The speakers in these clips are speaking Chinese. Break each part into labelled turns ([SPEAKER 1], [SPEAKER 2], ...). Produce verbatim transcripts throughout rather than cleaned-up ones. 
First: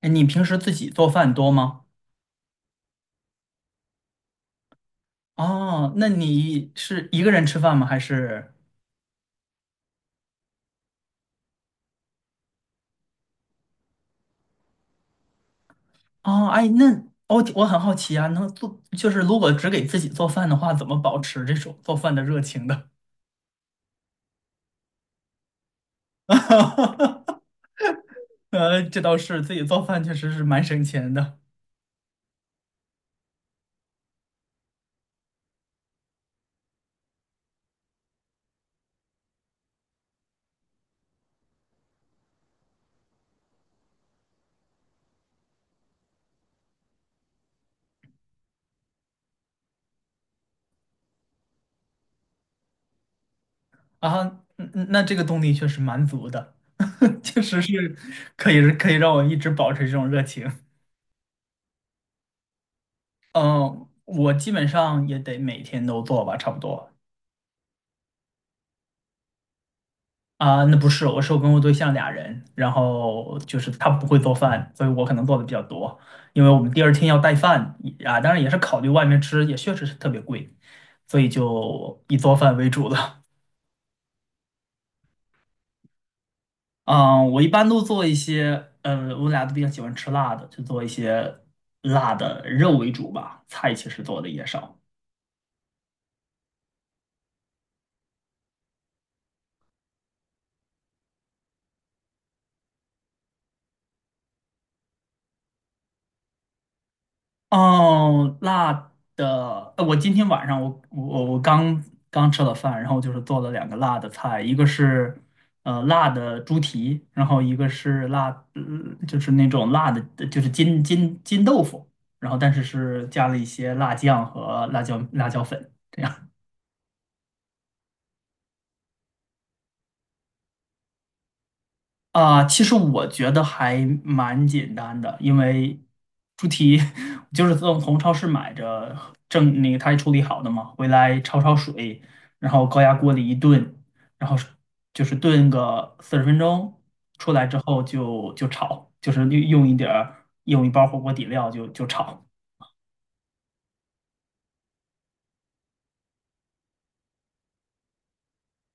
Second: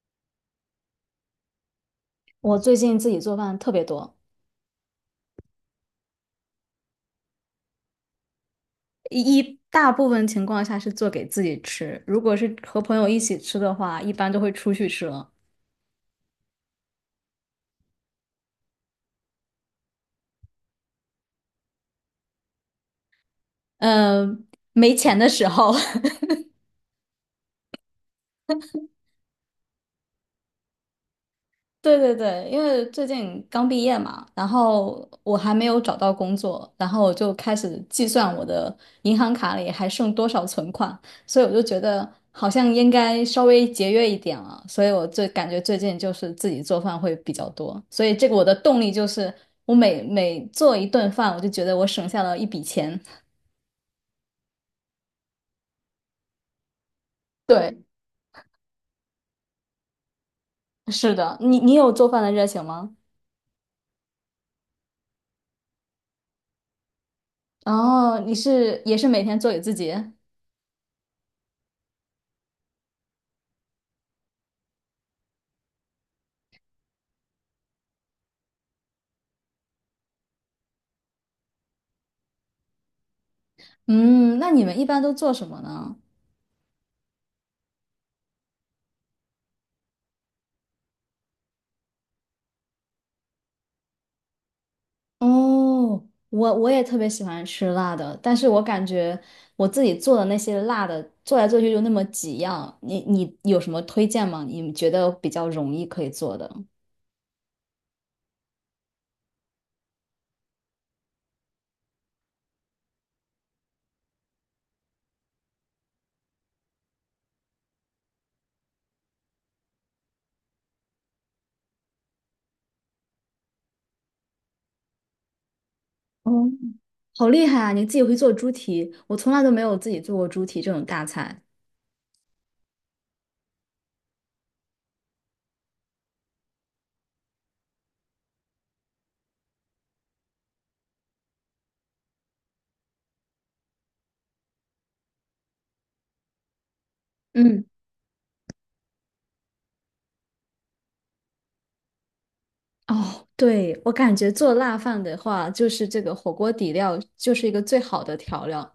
[SPEAKER 1] 哎，你平时自己做饭多吗？
[SPEAKER 2] 我最近自己做饭特别多，
[SPEAKER 1] 哦，哎那你是一个人吃饭吗？还是。
[SPEAKER 2] 一一大部分情况下是做给自己吃，如果是和朋友一起吃的话，一般都会出去吃了。
[SPEAKER 1] 哦，哎，那我我很好奇啊，能做就是如果只给自己做饭的话，怎么保持这种做饭的热情的？
[SPEAKER 2] 嗯，没钱的时候，
[SPEAKER 1] 呃，这倒是，自己做饭确实是蛮省钱的
[SPEAKER 2] 对对对，因为最近刚毕业嘛，然后我还没有找到工作，然后我就开始计算我的银行卡里还剩多少存款，所以我就觉得好像应该稍微节约一点了，所以我最感觉最近就是自己做饭会比较多，所以这个我的动力就是我每每做一顿饭，我就觉得我省下了一笔钱。
[SPEAKER 1] 啊。嗯嗯，那这个动力确实蛮足的，确实
[SPEAKER 2] 对，
[SPEAKER 1] 是可以可以让我一直保持这种热情。
[SPEAKER 2] 是的，你你有做饭的热情吗？
[SPEAKER 1] 嗯，我基本上也得每天都做吧，差不多。
[SPEAKER 2] 哦，你是也是每天做给自己？
[SPEAKER 1] 啊，那不是，我是我跟我对象俩人，然后就是他不会做饭，所以我可能做的比较多，因为我们第二天要带饭啊，当然也是考虑外面吃，也确实是特别贵，所以就以做饭为主了。
[SPEAKER 2] 嗯，那你们一般都做什么呢？
[SPEAKER 1] 嗯，我一般都做一些，嗯，我俩都比较喜欢吃辣的，就做一些辣的肉为主吧，菜其实做的也少。
[SPEAKER 2] 哦，我我也特别喜欢吃辣的，但是我感觉我自己做的那些辣的，做来做去就那么几样。你你有什么推荐吗？你觉得比较容易可以做的？
[SPEAKER 1] 哦，辣的，呃我今天晚上我我我刚刚吃了饭，然后就是做了两个辣的菜，一个是呃辣的猪蹄，然后一个是辣，嗯就是那种辣的，就是金金金豆腐，然后但是是加了一些辣酱和辣椒辣椒粉。这样。
[SPEAKER 2] 哦，好厉害啊！你自己会做猪蹄，我从来都没有自己做过猪蹄这种大菜。
[SPEAKER 1] 啊，其实我觉得还蛮简单的，因为猪蹄 就是从从超市买着正那个它处理好的嘛，回来焯焯水，然后高压锅里一炖，然后是就是炖个四十分钟，出来之
[SPEAKER 2] 嗯，
[SPEAKER 1] 后就就炒，就是用用一点儿用一包火锅底料就就炒。
[SPEAKER 2] 哦，对，我感觉做辣饭的话，就是这个火锅底料就是一个最好的调料。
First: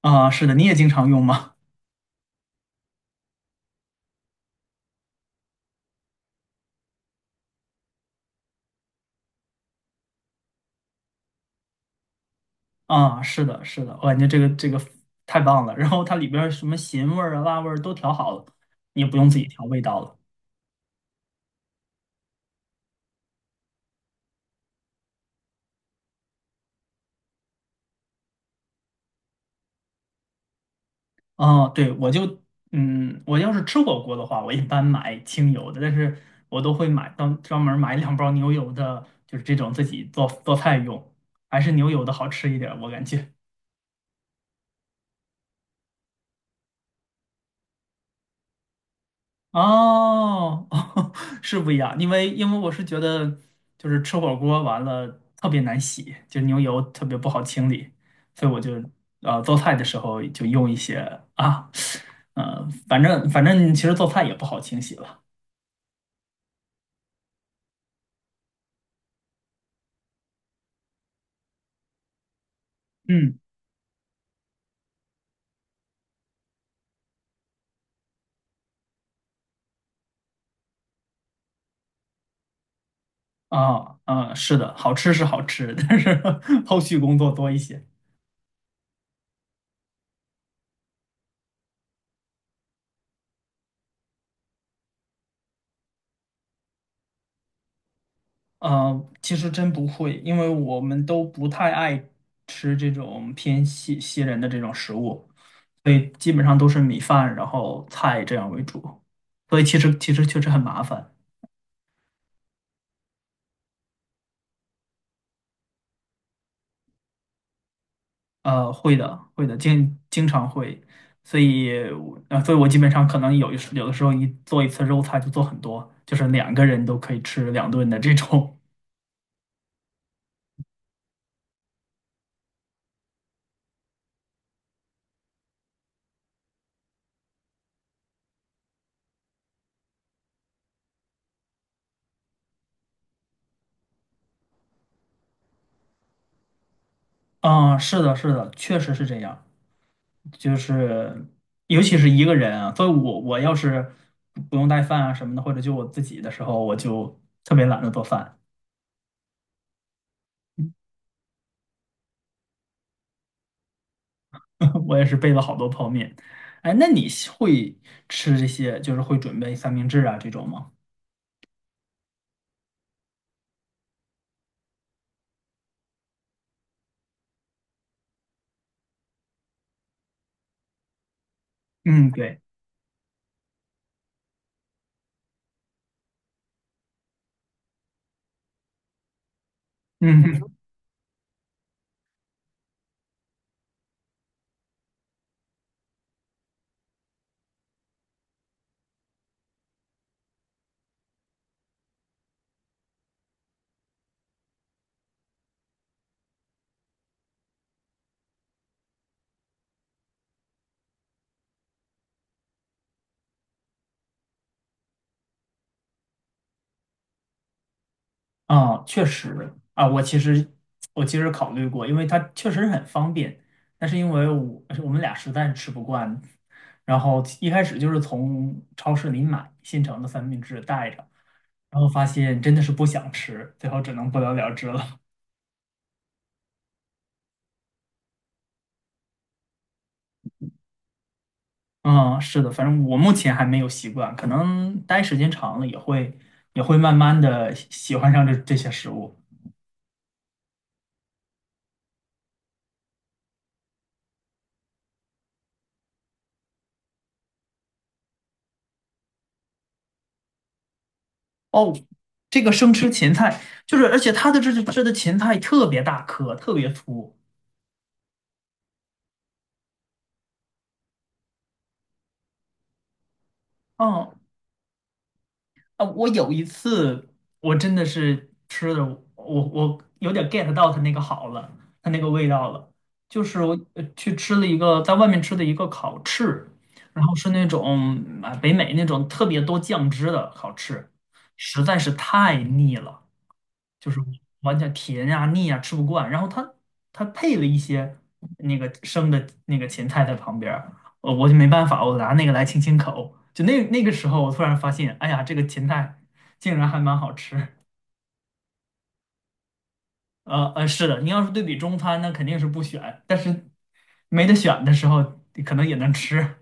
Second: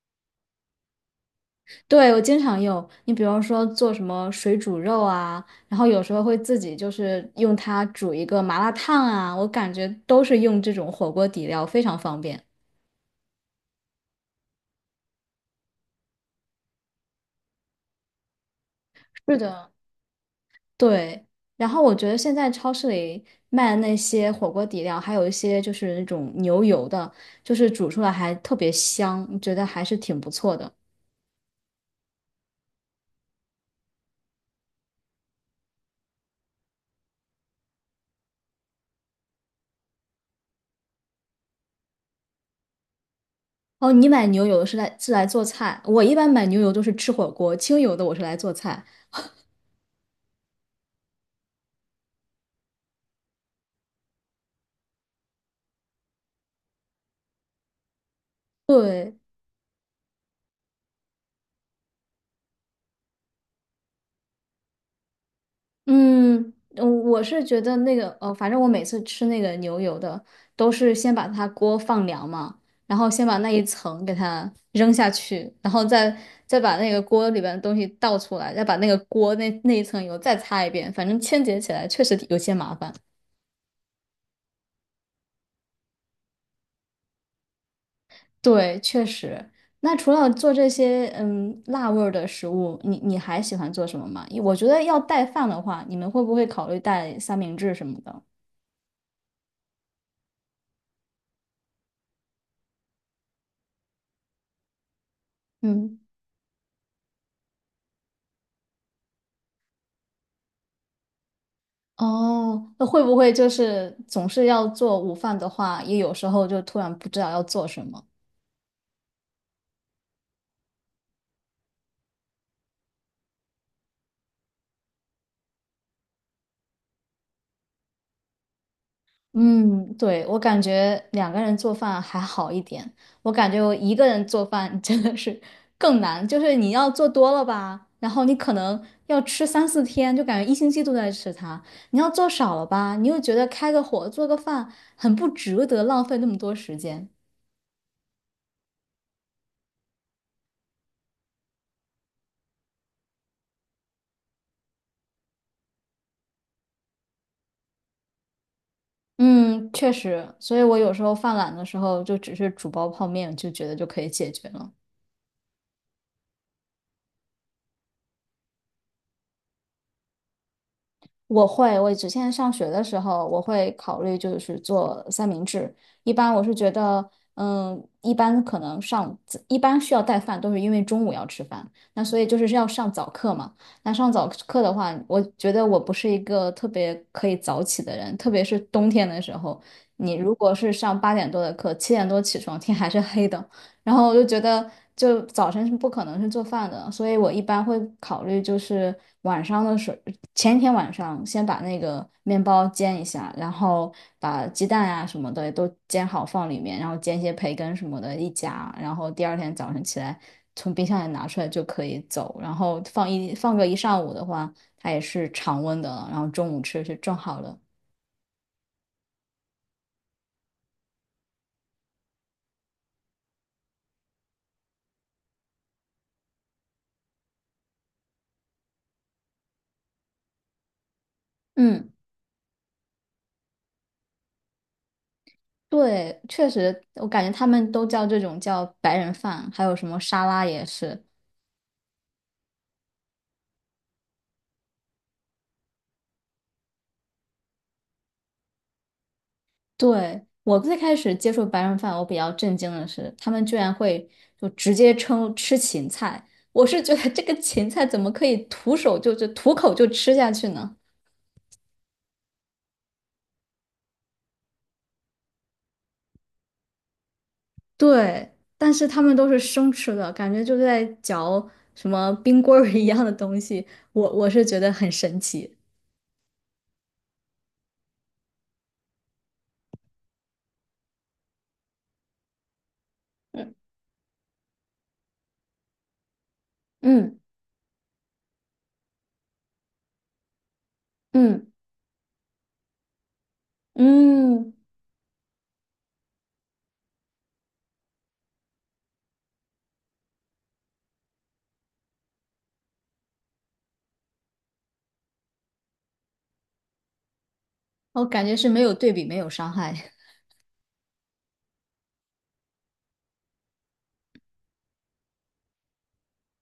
[SPEAKER 1] 啊，是的，你也经常用吗？
[SPEAKER 2] 对，我经常用。你比如说做什么水煮肉啊，然后有时候会自己就是用它煮一个麻辣烫啊，我感觉都是用这种火锅底料，非常方便。
[SPEAKER 1] 啊，是的，是的，我感觉这个这个太棒了。然后它里边儿什么咸味儿啊、辣味儿都调好了，你也不用
[SPEAKER 2] 是
[SPEAKER 1] 自己调
[SPEAKER 2] 的，
[SPEAKER 1] 味道了。
[SPEAKER 2] 对，然后我觉得现在超市里卖的那些火锅底料，还有一些就是那种牛油的，就是煮出来还特别香，觉得还是挺不错的。
[SPEAKER 1] 哦，对，我就，嗯，我要是吃火锅的话，我一般买清油的，但是我都会买专专门买两包牛油的，就是这种自己做做菜用，还是牛油的好吃一点儿我感觉。
[SPEAKER 2] 哦，你买牛油是来是来做菜，我一般买牛油都是吃火锅，清油的我是来做菜。
[SPEAKER 1] 哦，哦，是不一样，因为因为我是觉得就是吃火锅完了特别难洗，就牛油特别不好清理，所以我就
[SPEAKER 2] 对。
[SPEAKER 1] 呃做菜的时候就用一些啊，呃，反正反正其实做菜也不好清洗了，
[SPEAKER 2] 嗯，嗯我是觉得那个呃，反正我每次吃那个牛油的，都是先把它锅放凉嘛，然后先
[SPEAKER 1] 嗯。
[SPEAKER 2] 把那一层给它扔下去，然后再再把那个锅里边的东西倒出来，再把那个锅那那一层油再擦一遍，反正清洁起来确实有些麻烦。
[SPEAKER 1] 啊嗯，是的，好吃是好吃，但是 后续工作多一些。
[SPEAKER 2] 对，确实。那除了做这些嗯辣味儿的食物，你你还喜欢做什么吗？我觉得要带饭的话，你们会不会考虑带三明治什么的？
[SPEAKER 1] 啊，其实真不会，因为我们都不太爱吃这种偏西西人的这种食物，所
[SPEAKER 2] 嗯。
[SPEAKER 1] 以基本上都是米饭，然后菜这样为主。所以其实其实确实很麻烦。
[SPEAKER 2] 哦，那会不会就是总是要做午饭的话，也有时候就突然不知道要做什么？
[SPEAKER 1] 呃，会的，会的，经经常会。所以我，呃，所以我基本上可能有一时有的时候一做一次肉菜就做很多，就是两个人都可以吃两顿的这种。
[SPEAKER 2] 嗯，对，我感觉两个人做饭还好一点，我感觉我一个人做饭真的是更难，就是你要做多了吧，然后你可能要吃三四天，就感觉一星期都在吃它；你要做少了吧，你又觉得开个火做个饭很不值得，浪费那么多时间。
[SPEAKER 1] 啊，是的，是的，确实是这样。就是尤其是一个人啊，所以我我要是不用带饭啊什么的，或者就我自己的时候，我就特别懒得做饭，
[SPEAKER 2] 嗯，确实，所以我有时候犯懒的时候，就只是煮包泡面，就觉得就可以解决了。
[SPEAKER 1] 我也是备了好多泡面。哎，那你喜会吃这些，就是会准备三明治啊这种吗？
[SPEAKER 2] 我会，我之前上学的时候，我会考虑就是做三明治。一般我是觉得，嗯，一般可能上，一般需要带饭，都是因为中午要吃饭，那
[SPEAKER 1] 嗯，
[SPEAKER 2] 所以就
[SPEAKER 1] 对，
[SPEAKER 2] 是要上早课嘛。那上早课的话，我觉得我不是一个特别可以早起的人，特别是冬天的时候，你
[SPEAKER 1] 嗯
[SPEAKER 2] 如
[SPEAKER 1] 哼。
[SPEAKER 2] 果是上八点多的课，七点多起床，天还是黑的，然后我就觉得，就早晨是不可能是做饭的，所以我一般会考虑就是晚上的时候，前一天晚上先把那个面包煎一下，然后把鸡蛋啊什么的都煎好放里面，然后煎一些培根什么的一夹，然后第二天早晨起来从冰箱里拿出来就可以走，然后放一放个一上午的话，它也是常温的了然后中午吃是正好的。
[SPEAKER 1] 啊，确实啊，我其实我其实考虑过，因为它确实很方便，但是因为我我们俩实在是吃不惯，然后一开始就是从超市里买现成的三明治带着。然后
[SPEAKER 2] 嗯。
[SPEAKER 1] 发现真的是不想吃，最后只能不了了之了。
[SPEAKER 2] 对，确实，我感觉他们都叫这种叫白人饭，还有什么沙拉也是。
[SPEAKER 1] 嗯，是的，反正我目前还没有习惯，可能待时间长了也会也会慢慢的喜欢上这这些食物。
[SPEAKER 2] 对，我最开始接触白人饭，我比较震惊的是，他们居然会就直接称吃芹菜。我是觉得这个芹菜怎么可以徒手就就徒口就吃下去呢？
[SPEAKER 1] 哦，这个生吃芹菜，就是而且它的这这的芹菜特别大颗，特别粗。
[SPEAKER 2] 对，但是他们都是生吃的，感觉就在嚼什么冰棍儿一样的东西，我
[SPEAKER 1] 嗯。
[SPEAKER 2] 我是觉得很神奇。
[SPEAKER 1] 啊，我有一次我真的是吃的，我我有点 get 到它那个好了，它那个味道了。就是我
[SPEAKER 2] 嗯
[SPEAKER 1] 呃去吃了一个在外面吃的一个烤翅，然后
[SPEAKER 2] 嗯
[SPEAKER 1] 是那种啊北美那种特别多酱汁的烤翅，
[SPEAKER 2] 嗯
[SPEAKER 1] 实在是太腻了。就是
[SPEAKER 2] 嗯，
[SPEAKER 1] 完全甜呀、腻呀、吃不惯。然后它它配了一些那个生的那个芹菜在旁边儿，呃，我就没办法，我拿那个来清清口。就那那个时候，我突然发现，哎呀，这个芹菜竟然还蛮好吃。
[SPEAKER 2] 我感觉是没有对比，没有伤害。
[SPEAKER 1] 呃呃，是的，你要是对比中餐，那肯定是不选，但是没得选的时候，可能也能吃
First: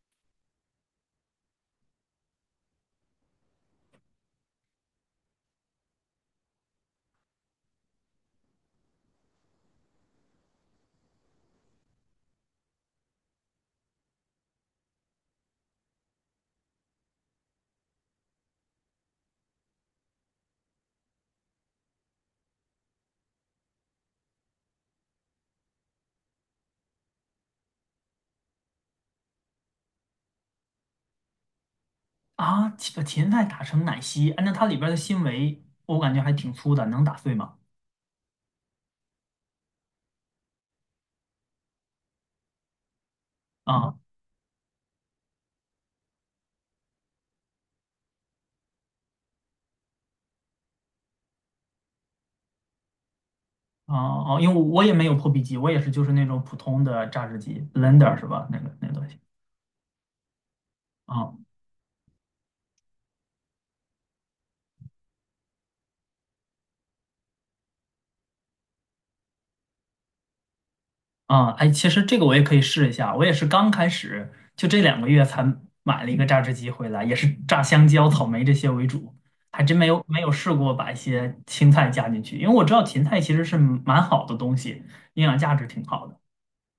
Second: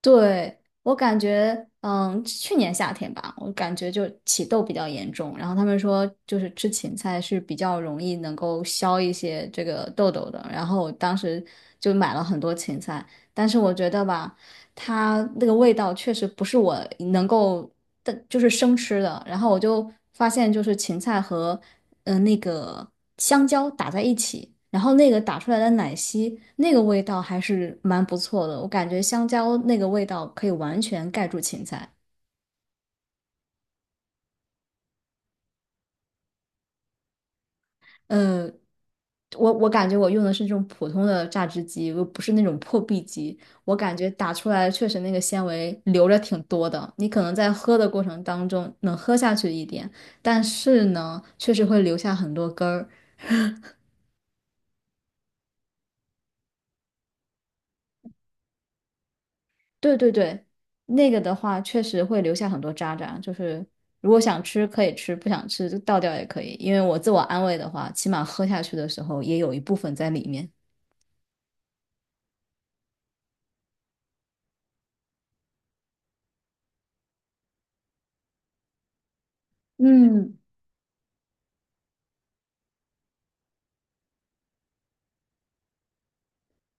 [SPEAKER 2] 对，我感觉，嗯，去年夏天吧，我感觉就起痘比较严重，然后他们说就是吃芹菜是比较容易能够消一些这个痘痘的，然后我当时就买了很多芹菜，但是我觉得吧，它那个味道确实不是我能够的，就是生吃的。然后我就发现，就是芹菜和嗯、呃那个香蕉打在一起，然后那个打出来的奶昔，那个味道还是蛮不错的。我感觉香蕉那个味道可以完全盖住芹菜。
[SPEAKER 1] 啊。把芹菜打成奶昔，按照它里边的纤维，我感觉还挺粗的，能打碎吗？
[SPEAKER 2] 嗯，我我感觉我用的是这种普通的榨汁机，又不是那种破壁机。我
[SPEAKER 1] 啊、
[SPEAKER 2] 感觉打出来确实那个纤维留着挺多的，你可能在喝的过程当中能喝下去一点，但是呢，确实会留下很多根儿。
[SPEAKER 1] 哦哦，因为我也没有破壁机，我也是就是那种普通的榨汁机 l e n d e r 是吧？那个那个东西。
[SPEAKER 2] 对对对，那个
[SPEAKER 1] 啊
[SPEAKER 2] 的话确实会留下很多渣渣，就是如果想吃可以吃，不想吃就倒掉也可以。因为我自我安慰的话，起码喝下去的时候也有一部分在里面。
[SPEAKER 1] 啊，哎，其实这个我也可以试一下，我也是刚开始，就这两个月才买了一个榨汁机回来，也是榨香蕉、草莓这些为主，还真没有没有
[SPEAKER 2] 嗯。
[SPEAKER 1] 试过把一些青菜加进去，因为我知道芹菜其实是蛮好的东西，营养价值挺好的。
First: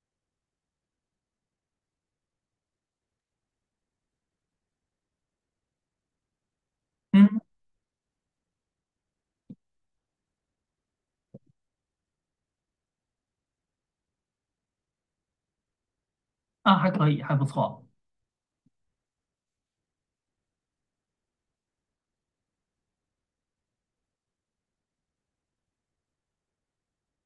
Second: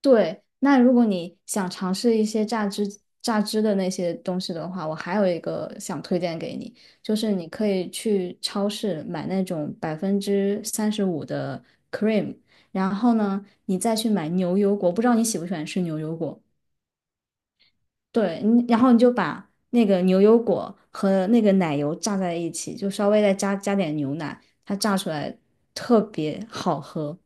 [SPEAKER 2] 对，那如果你想尝试一些榨汁榨汁的那些东西的话，我还有一个想推荐给你，就是
[SPEAKER 1] 嗯，
[SPEAKER 2] 你可以去超市买那种百分之三十五的 cream，然后呢，你再去买牛油果，不知道你喜不喜欢吃牛油果？
[SPEAKER 1] 啊，还可以，还不错，
[SPEAKER 2] 对，你然后你就把那个牛油果和那个奶油榨在一起，就稍微再加加点牛奶，它榨出来特别好喝。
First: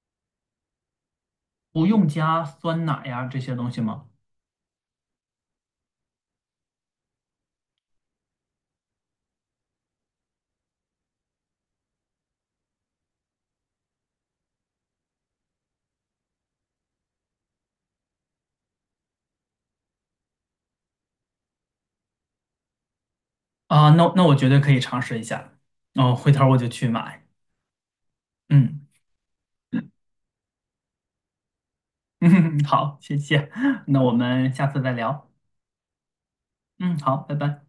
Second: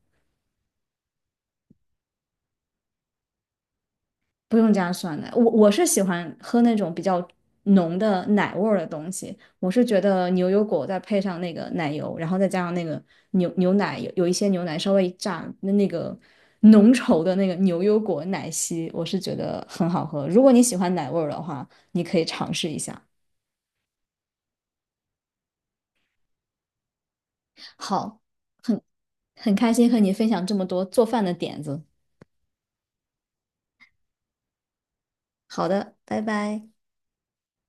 [SPEAKER 1] 不用加酸奶呀这些东西吗？
[SPEAKER 2] 不用加酸奶，我我是喜欢喝那种比较浓的奶味儿的东西。我是觉得牛油果再配上那个奶油，然后再加上那个牛牛奶，有有一些牛奶稍微一炸，那那个浓稠的那个牛油果奶昔，我是觉得很好喝。如果你喜欢奶味儿的话，你可以尝试一下。
[SPEAKER 1] 啊，那那我绝对可以尝试一下，哦，回头我就去买。
[SPEAKER 2] 好，很
[SPEAKER 1] 嗯。
[SPEAKER 2] 很开心 和你分享这么多做饭的点子。
[SPEAKER 1] 嗯，好，谢谢，那我们下次再聊。
[SPEAKER 2] 好的，拜拜。
[SPEAKER 1] 嗯，好，拜拜。